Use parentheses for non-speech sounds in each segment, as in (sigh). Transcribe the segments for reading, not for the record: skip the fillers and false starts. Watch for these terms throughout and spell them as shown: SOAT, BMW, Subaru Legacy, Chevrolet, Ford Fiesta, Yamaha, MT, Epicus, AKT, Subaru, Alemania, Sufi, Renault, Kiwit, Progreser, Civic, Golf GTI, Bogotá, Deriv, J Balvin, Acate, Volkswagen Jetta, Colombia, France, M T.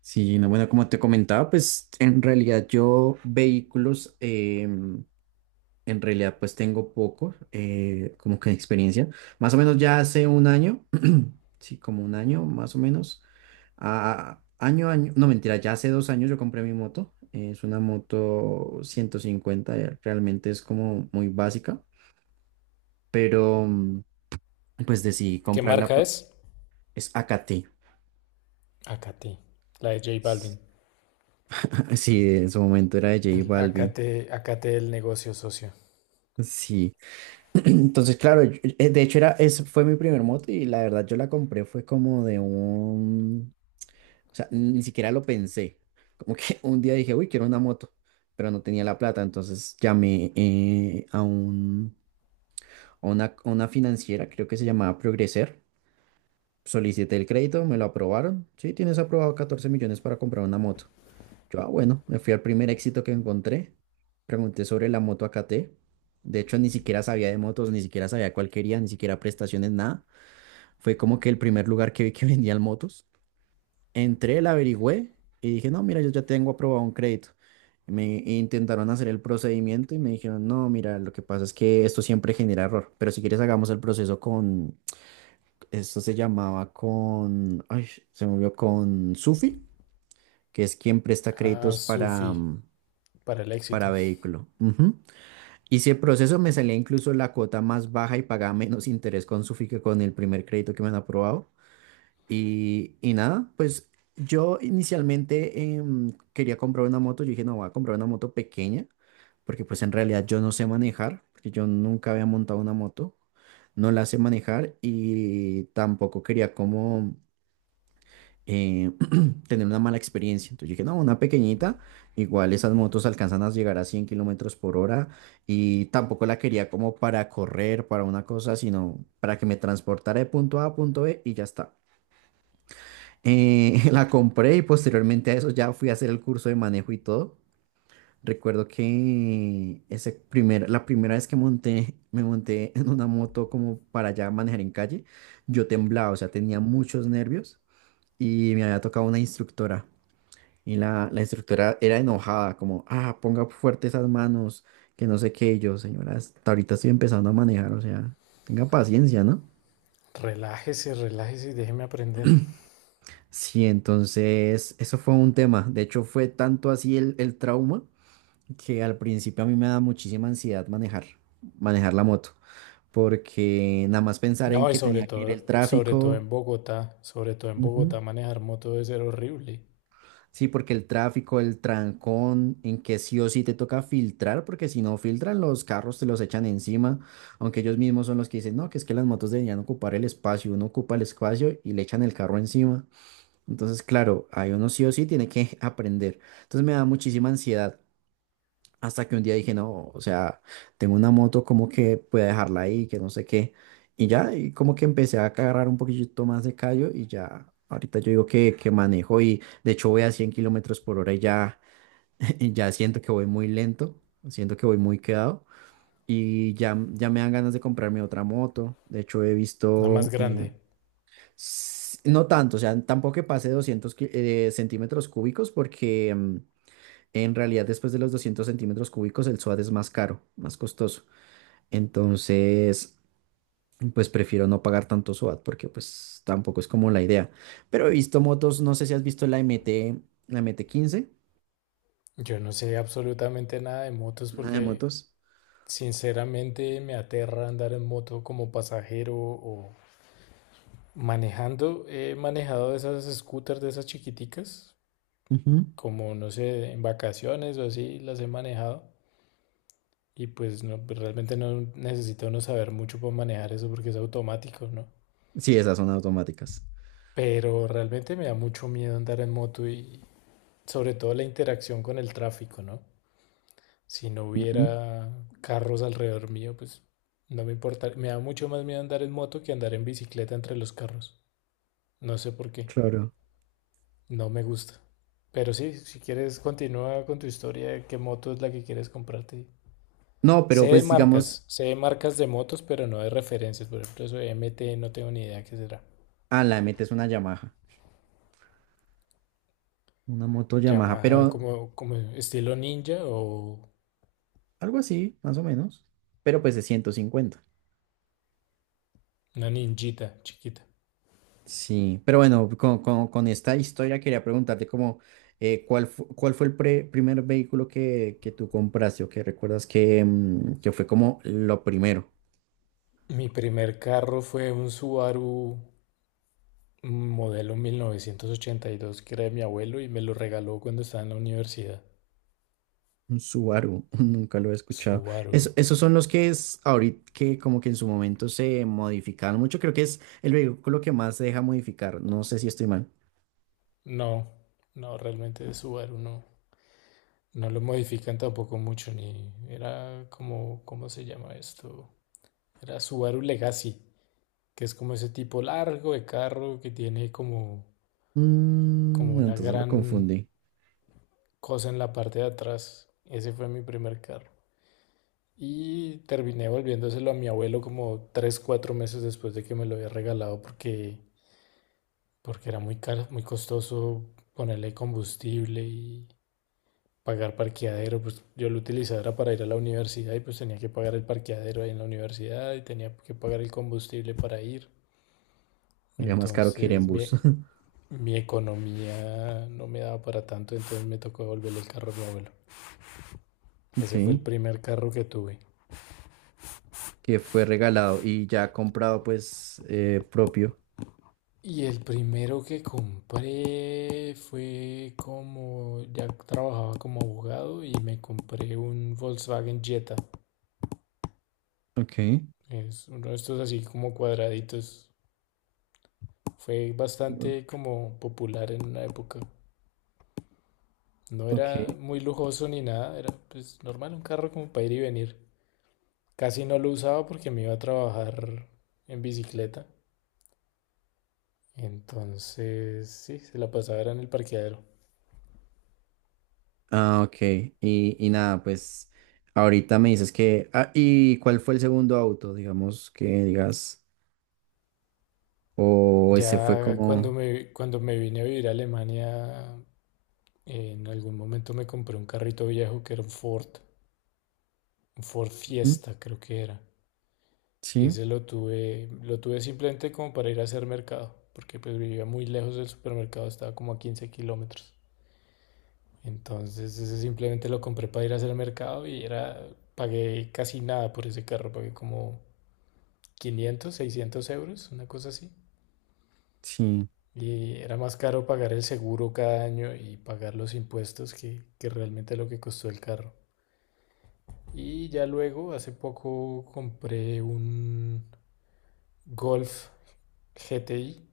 Sí, no, bueno, como te comentaba, pues en realidad yo vehículos, en realidad pues tengo poco, como que experiencia. Más o menos ya hace un año, (clears throat) sí, como un año más o menos, no mentira, ya hace 2 años yo compré mi moto. Es una moto 150, realmente es como muy básica, pero pues decidí ¿Qué comprarla marca porque es? es AKT. Acate, la de J Balvin. (laughs) Sí, en su momento era de J El Balvin. acate, acate el negocio, socio. Sí. Entonces, claro, de hecho fue mi primer moto y la verdad yo la compré fue como o sea, ni siquiera lo pensé. Como que (laughs) un día dije, uy, quiero una moto, pero no tenía la plata, entonces llamé a una financiera, creo que se llamaba Progreser, solicité el crédito, me lo aprobaron, sí, tienes aprobado 14 millones para comprar una moto. Yo, ah, bueno, me fui al primer éxito que encontré. Pregunté sobre la moto AKT. De hecho, ni siquiera sabía de motos, ni siquiera sabía cuál quería, ni siquiera prestaciones, nada. Fue como que el primer lugar que vi que (laughs) vendían motos. Entré, la averigüé y dije, no, mira, yo ya tengo aprobado un crédito. Me intentaron hacer el procedimiento y me dijeron, no, mira, lo que pasa es que esto siempre genera error, pero si quieres hagamos el proceso con, esto se llamaba con, se movió con Sufi, que es quien presta Ah, créditos para, Sufi, para el éxito. para vehículo. Ujú. Y si el proceso me salía incluso la cuota más baja y pagaba menos interés con su que con el primer crédito que me han aprobado. Y nada, pues yo inicialmente quería comprar una moto. Yo dije, no, voy a comprar una moto pequeña, porque pues en realidad yo no sé manejar, porque yo nunca había montado una moto, no la sé manejar y tampoco quería como... eh, tener una mala experiencia. Entonces yo dije, no, una pequeñita, igual esas motos alcanzan a llegar a 100 kilómetros por hora y tampoco la quería como para correr, para una cosa, sino para que me transportara de punto A a punto B y ya está. (laughs) La compré y posteriormente a eso ya fui a hacer el curso de manejo y todo. Recuerdo que la primera vez me monté (laughs) en una moto como para ya manejar en calle, yo temblaba, o sea, tenía muchos nervios y me había tocado una instructora. Y la instructora era enojada, como, ah, ponga fuerte esas manos, que no sé qué, y yo, señora, hasta ahorita estoy empezando a manejar, o sea, tenga paciencia, ¿no? Relájese, relájese y déjeme aprender. Sí, entonces, eso fue un tema. De hecho, fue tanto así el trauma que al principio a mí me da muchísima ansiedad manejar la moto, porque nada más pensar en No, y que tenía que ir el sobre todo tráfico. en Bogotá, sobre todo en Ujú. Bogotá, manejar moto debe ser horrible. Sí, porque el tráfico, el trancón, en que sí o sí te toca filtrar, porque si no filtran, los carros te los echan encima, aunque ellos mismos son los que dicen, no, que es que las motos deberían ocupar el espacio, uno ocupa el espacio y le echan el carro encima. Entonces, claro, ahí uno sí o sí tiene que (laughs) aprender. Entonces me da muchísima ansiedad. Hasta que un día dije, no, o sea, tengo una moto, como que puedo dejarla ahí, que no sé qué. Y ya, y como que empecé a agarrar un poquito más de callo y ya, ahorita yo digo que, manejo y de hecho voy a 100 kilómetros por hora y ya, (laughs) y ya siento que voy muy lento, siento que voy muy quedado y ya, ya me dan ganas de comprarme otra moto. De hecho, he Nada más visto, grande. No tanto, o sea, tampoco que pase 200 centímetros cúbicos porque en realidad, después de los 200 centímetros cúbicos, el SOAT es más caro, más costoso. Entonces, pues prefiero no pagar tanto SOAT porque pues tampoco es como la idea. Pero he visto motos, no sé si has visto la MT, la MT-15, Yo no sé absolutamente nada de motos una de porque motos. sinceramente me aterra andar en moto como pasajero o manejando. He manejado esas scooters de esas chiquiticas, Ujú. como no sé, en vacaciones o así las he manejado y pues no, pues, realmente no necesita uno saber mucho para manejar eso porque es automático, ¿no? Sí, esas son automáticas. Pero realmente me da mucho miedo andar en moto y sobre todo la interacción con el tráfico, ¿no? Si no Ujú, hubiera carros alrededor mío, pues no me importa. Me da mucho más miedo andar en moto que andar en bicicleta entre los carros. No sé por qué. claro. No me gusta. Pero sí, si quieres continúa con tu historia, ¿qué moto es la que quieres comprarte? No, pero pues digamos, Sé de marcas de motos, pero no de referencias. Por ejemplo, eso de MT no tengo ni idea qué será. La MT es una Yamaha, una moto Yamaha, Yamaha pero como estilo ninja o algo así, más o menos, pero pues de 150. una ninjita chiquita. Sí, pero bueno, con esta historia quería preguntarte como, cuál fue el primer vehículo que, tú compraste o que recuerdas que fue como lo primero? Mi primer carro fue un Subaru modelo 1982 que era de mi abuelo y me lo regaló cuando estaba en la universidad. Un Subaru, (laughs) nunca lo he escuchado. Subaru. Esos son los que es ahorita que como que en su momento se modificaron mucho, creo que es el vehículo que más se deja modificar, no sé si estoy mal. No, no, realmente de Subaru no. No lo modifican tampoco mucho, ni era como, ¿cómo se llama esto? Era Subaru Legacy, que es como ese tipo largo de carro que tiene como, Mm, como no, una entonces lo gran confundí. cosa en la parte de atrás. Ese fue mi primer carro. Y terminé volviéndoselo a mi abuelo como 3 4 meses después de que me lo había regalado porque era muy caro, muy costoso ponerle combustible y pagar parqueadero. Pues yo lo utilizaba era para ir a la universidad y pues tenía que pagar el parqueadero ahí en la universidad y tenía que pagar el combustible para ir. Sería más caro que ir en Entonces, bus. (laughs) bien, mi economía no me daba para tanto, entonces me tocó devolverle el carro a mi abuelo. Ok, Ese fue el primer carro que tuve. que fue regalado y ya comprado pues propio. Y el primero que compré fue como, ya trabajaba como abogado y me compré un Volkswagen Jetta. Ok, Es uno de estos así como cuadraditos. Fue golf, bastante como popular en una época. No era ok. muy lujoso ni nada, era pues normal, un carro como para ir y venir. Casi no lo usaba porque me iba a trabajar en bicicleta. Entonces, sí, se la pasaba era en el parqueadero. Ah, ok. Y nada, pues ahorita me dices que. Ah, ¿y cuál fue el segundo auto? Digamos que digas. O ese fue Ya cuando como. me, cuando me vine a vivir a Alemania, en algún momento me compré un carrito viejo que era un Ford ¿Mm? Fiesta creo que era. Y Sí, ese lo tuve simplemente como para ir a hacer mercado, porque pues vivía muy lejos del supermercado, estaba como a 15 kilómetros. Entonces ese simplemente lo compré para ir a hacer mercado y era, pagué casi nada por ese carro, pagué como 500 600 euros, una cosa así. sí. Y era más caro pagar el seguro cada año y pagar los impuestos que realmente lo que costó el carro. Y ya luego, hace poco, compré un Golf GTI,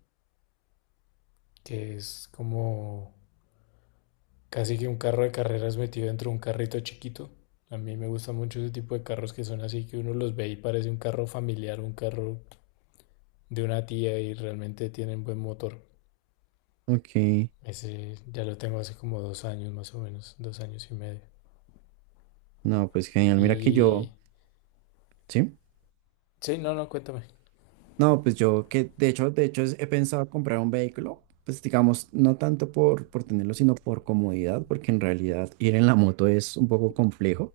que es como casi que un carro de carreras metido dentro de un carrito chiquito. A mí me gusta mucho ese tipo de carros que son así, que uno los ve y parece un carro familiar, un carro de una tía y realmente tienen buen motor. Ok. Ese ya lo tengo hace como dos años más o menos, dos años y medio. No, pues genial. Mira que Y yo. Sí. sí, no, no, cuéntame. No, pues yo que de hecho he pensado comprar un vehículo. Pues digamos, no tanto por tenerlo, sino por comodidad, porque en realidad ir en la moto es un poco complejo.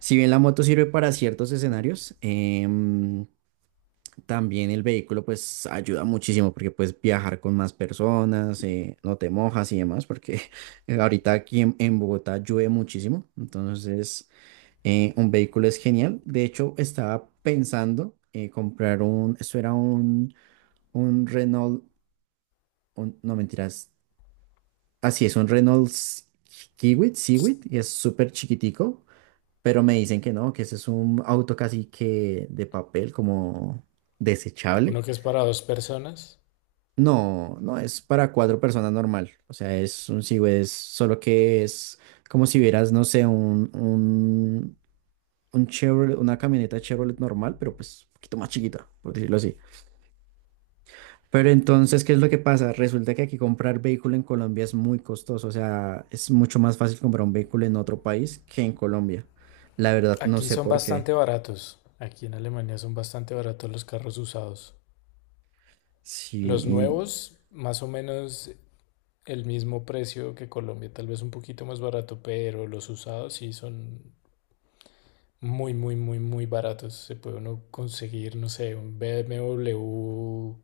Si bien la moto sirve para ciertos escenarios, también el vehículo pues ayuda muchísimo porque puedes viajar con más personas, no te mojas y demás, porque (laughs) ahorita aquí en Bogotá llueve muchísimo, entonces un vehículo es genial. De hecho, estaba pensando comprar un Renault, no mentiras, así es, un Renault Kiwit, Civic, y es súper chiquitico, pero me dicen que no, que ese es un auto casi que de papel, como Uno desechable. que es para dos personas. No, no es para cuatro personas normal. O sea, es solo que es como si vieras, no sé, un Chevrolet, una camioneta Chevrolet normal, pero pues un poquito más chiquita, por decirlo así. Pero entonces, ¿qué es lo que pasa? Resulta que aquí comprar vehículo en Colombia es muy costoso. O sea, es mucho más fácil comprar un vehículo en otro país que en Colombia. La verdad, no Aquí sé son por qué. bastante baratos. Aquí en Alemania son bastante baratos los carros usados. Sí, Los nuevos, más o menos el mismo precio que Colombia, tal vez un poquito más barato, pero los usados sí son muy, muy, muy, muy baratos. Se puede uno conseguir, no sé, un BMW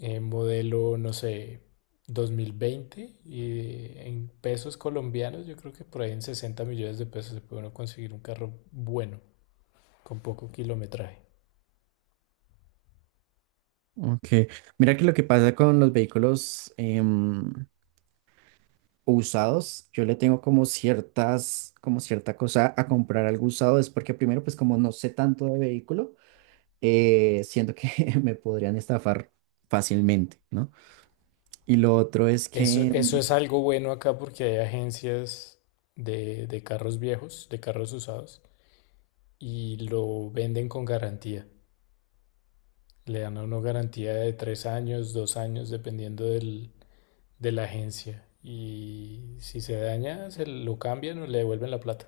modelo, no sé, 2020 y en pesos colombianos, yo creo que por ahí en 60 millones de pesos se puede uno conseguir un carro bueno, con poco kilometraje. ok. Mira que lo que pasa con los vehículos, usados, yo le tengo como como cierta cosa a comprar algo usado, es porque primero, pues como no sé tanto de vehículo, siento que (laughs) me podrían estafar fácilmente, ¿no? Y lo otro es Eso, que, eso mm. es algo bueno acá porque hay agencias de carros viejos, de carros usados, y lo venden con garantía. Le dan a uno garantía de tres años, dos años, dependiendo de la agencia. Y si se daña, se lo cambian o le devuelven la plata.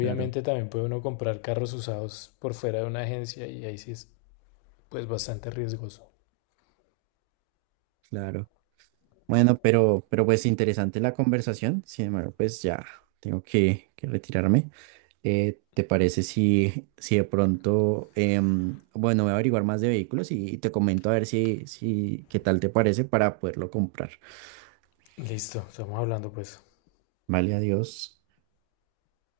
Claro, también puede uno comprar carros usados por fuera de una agencia y ahí sí es pues bastante riesgoso. claro. Bueno, pero pues interesante la conversación, sin embargo, pues ya tengo que, retirarme. ¿Te parece si, de pronto, bueno, voy a averiguar más de vehículos y, te comento a ver si, qué tal te parece para poderlo comprar? Listo, estamos hablando pues. Vale, adiós.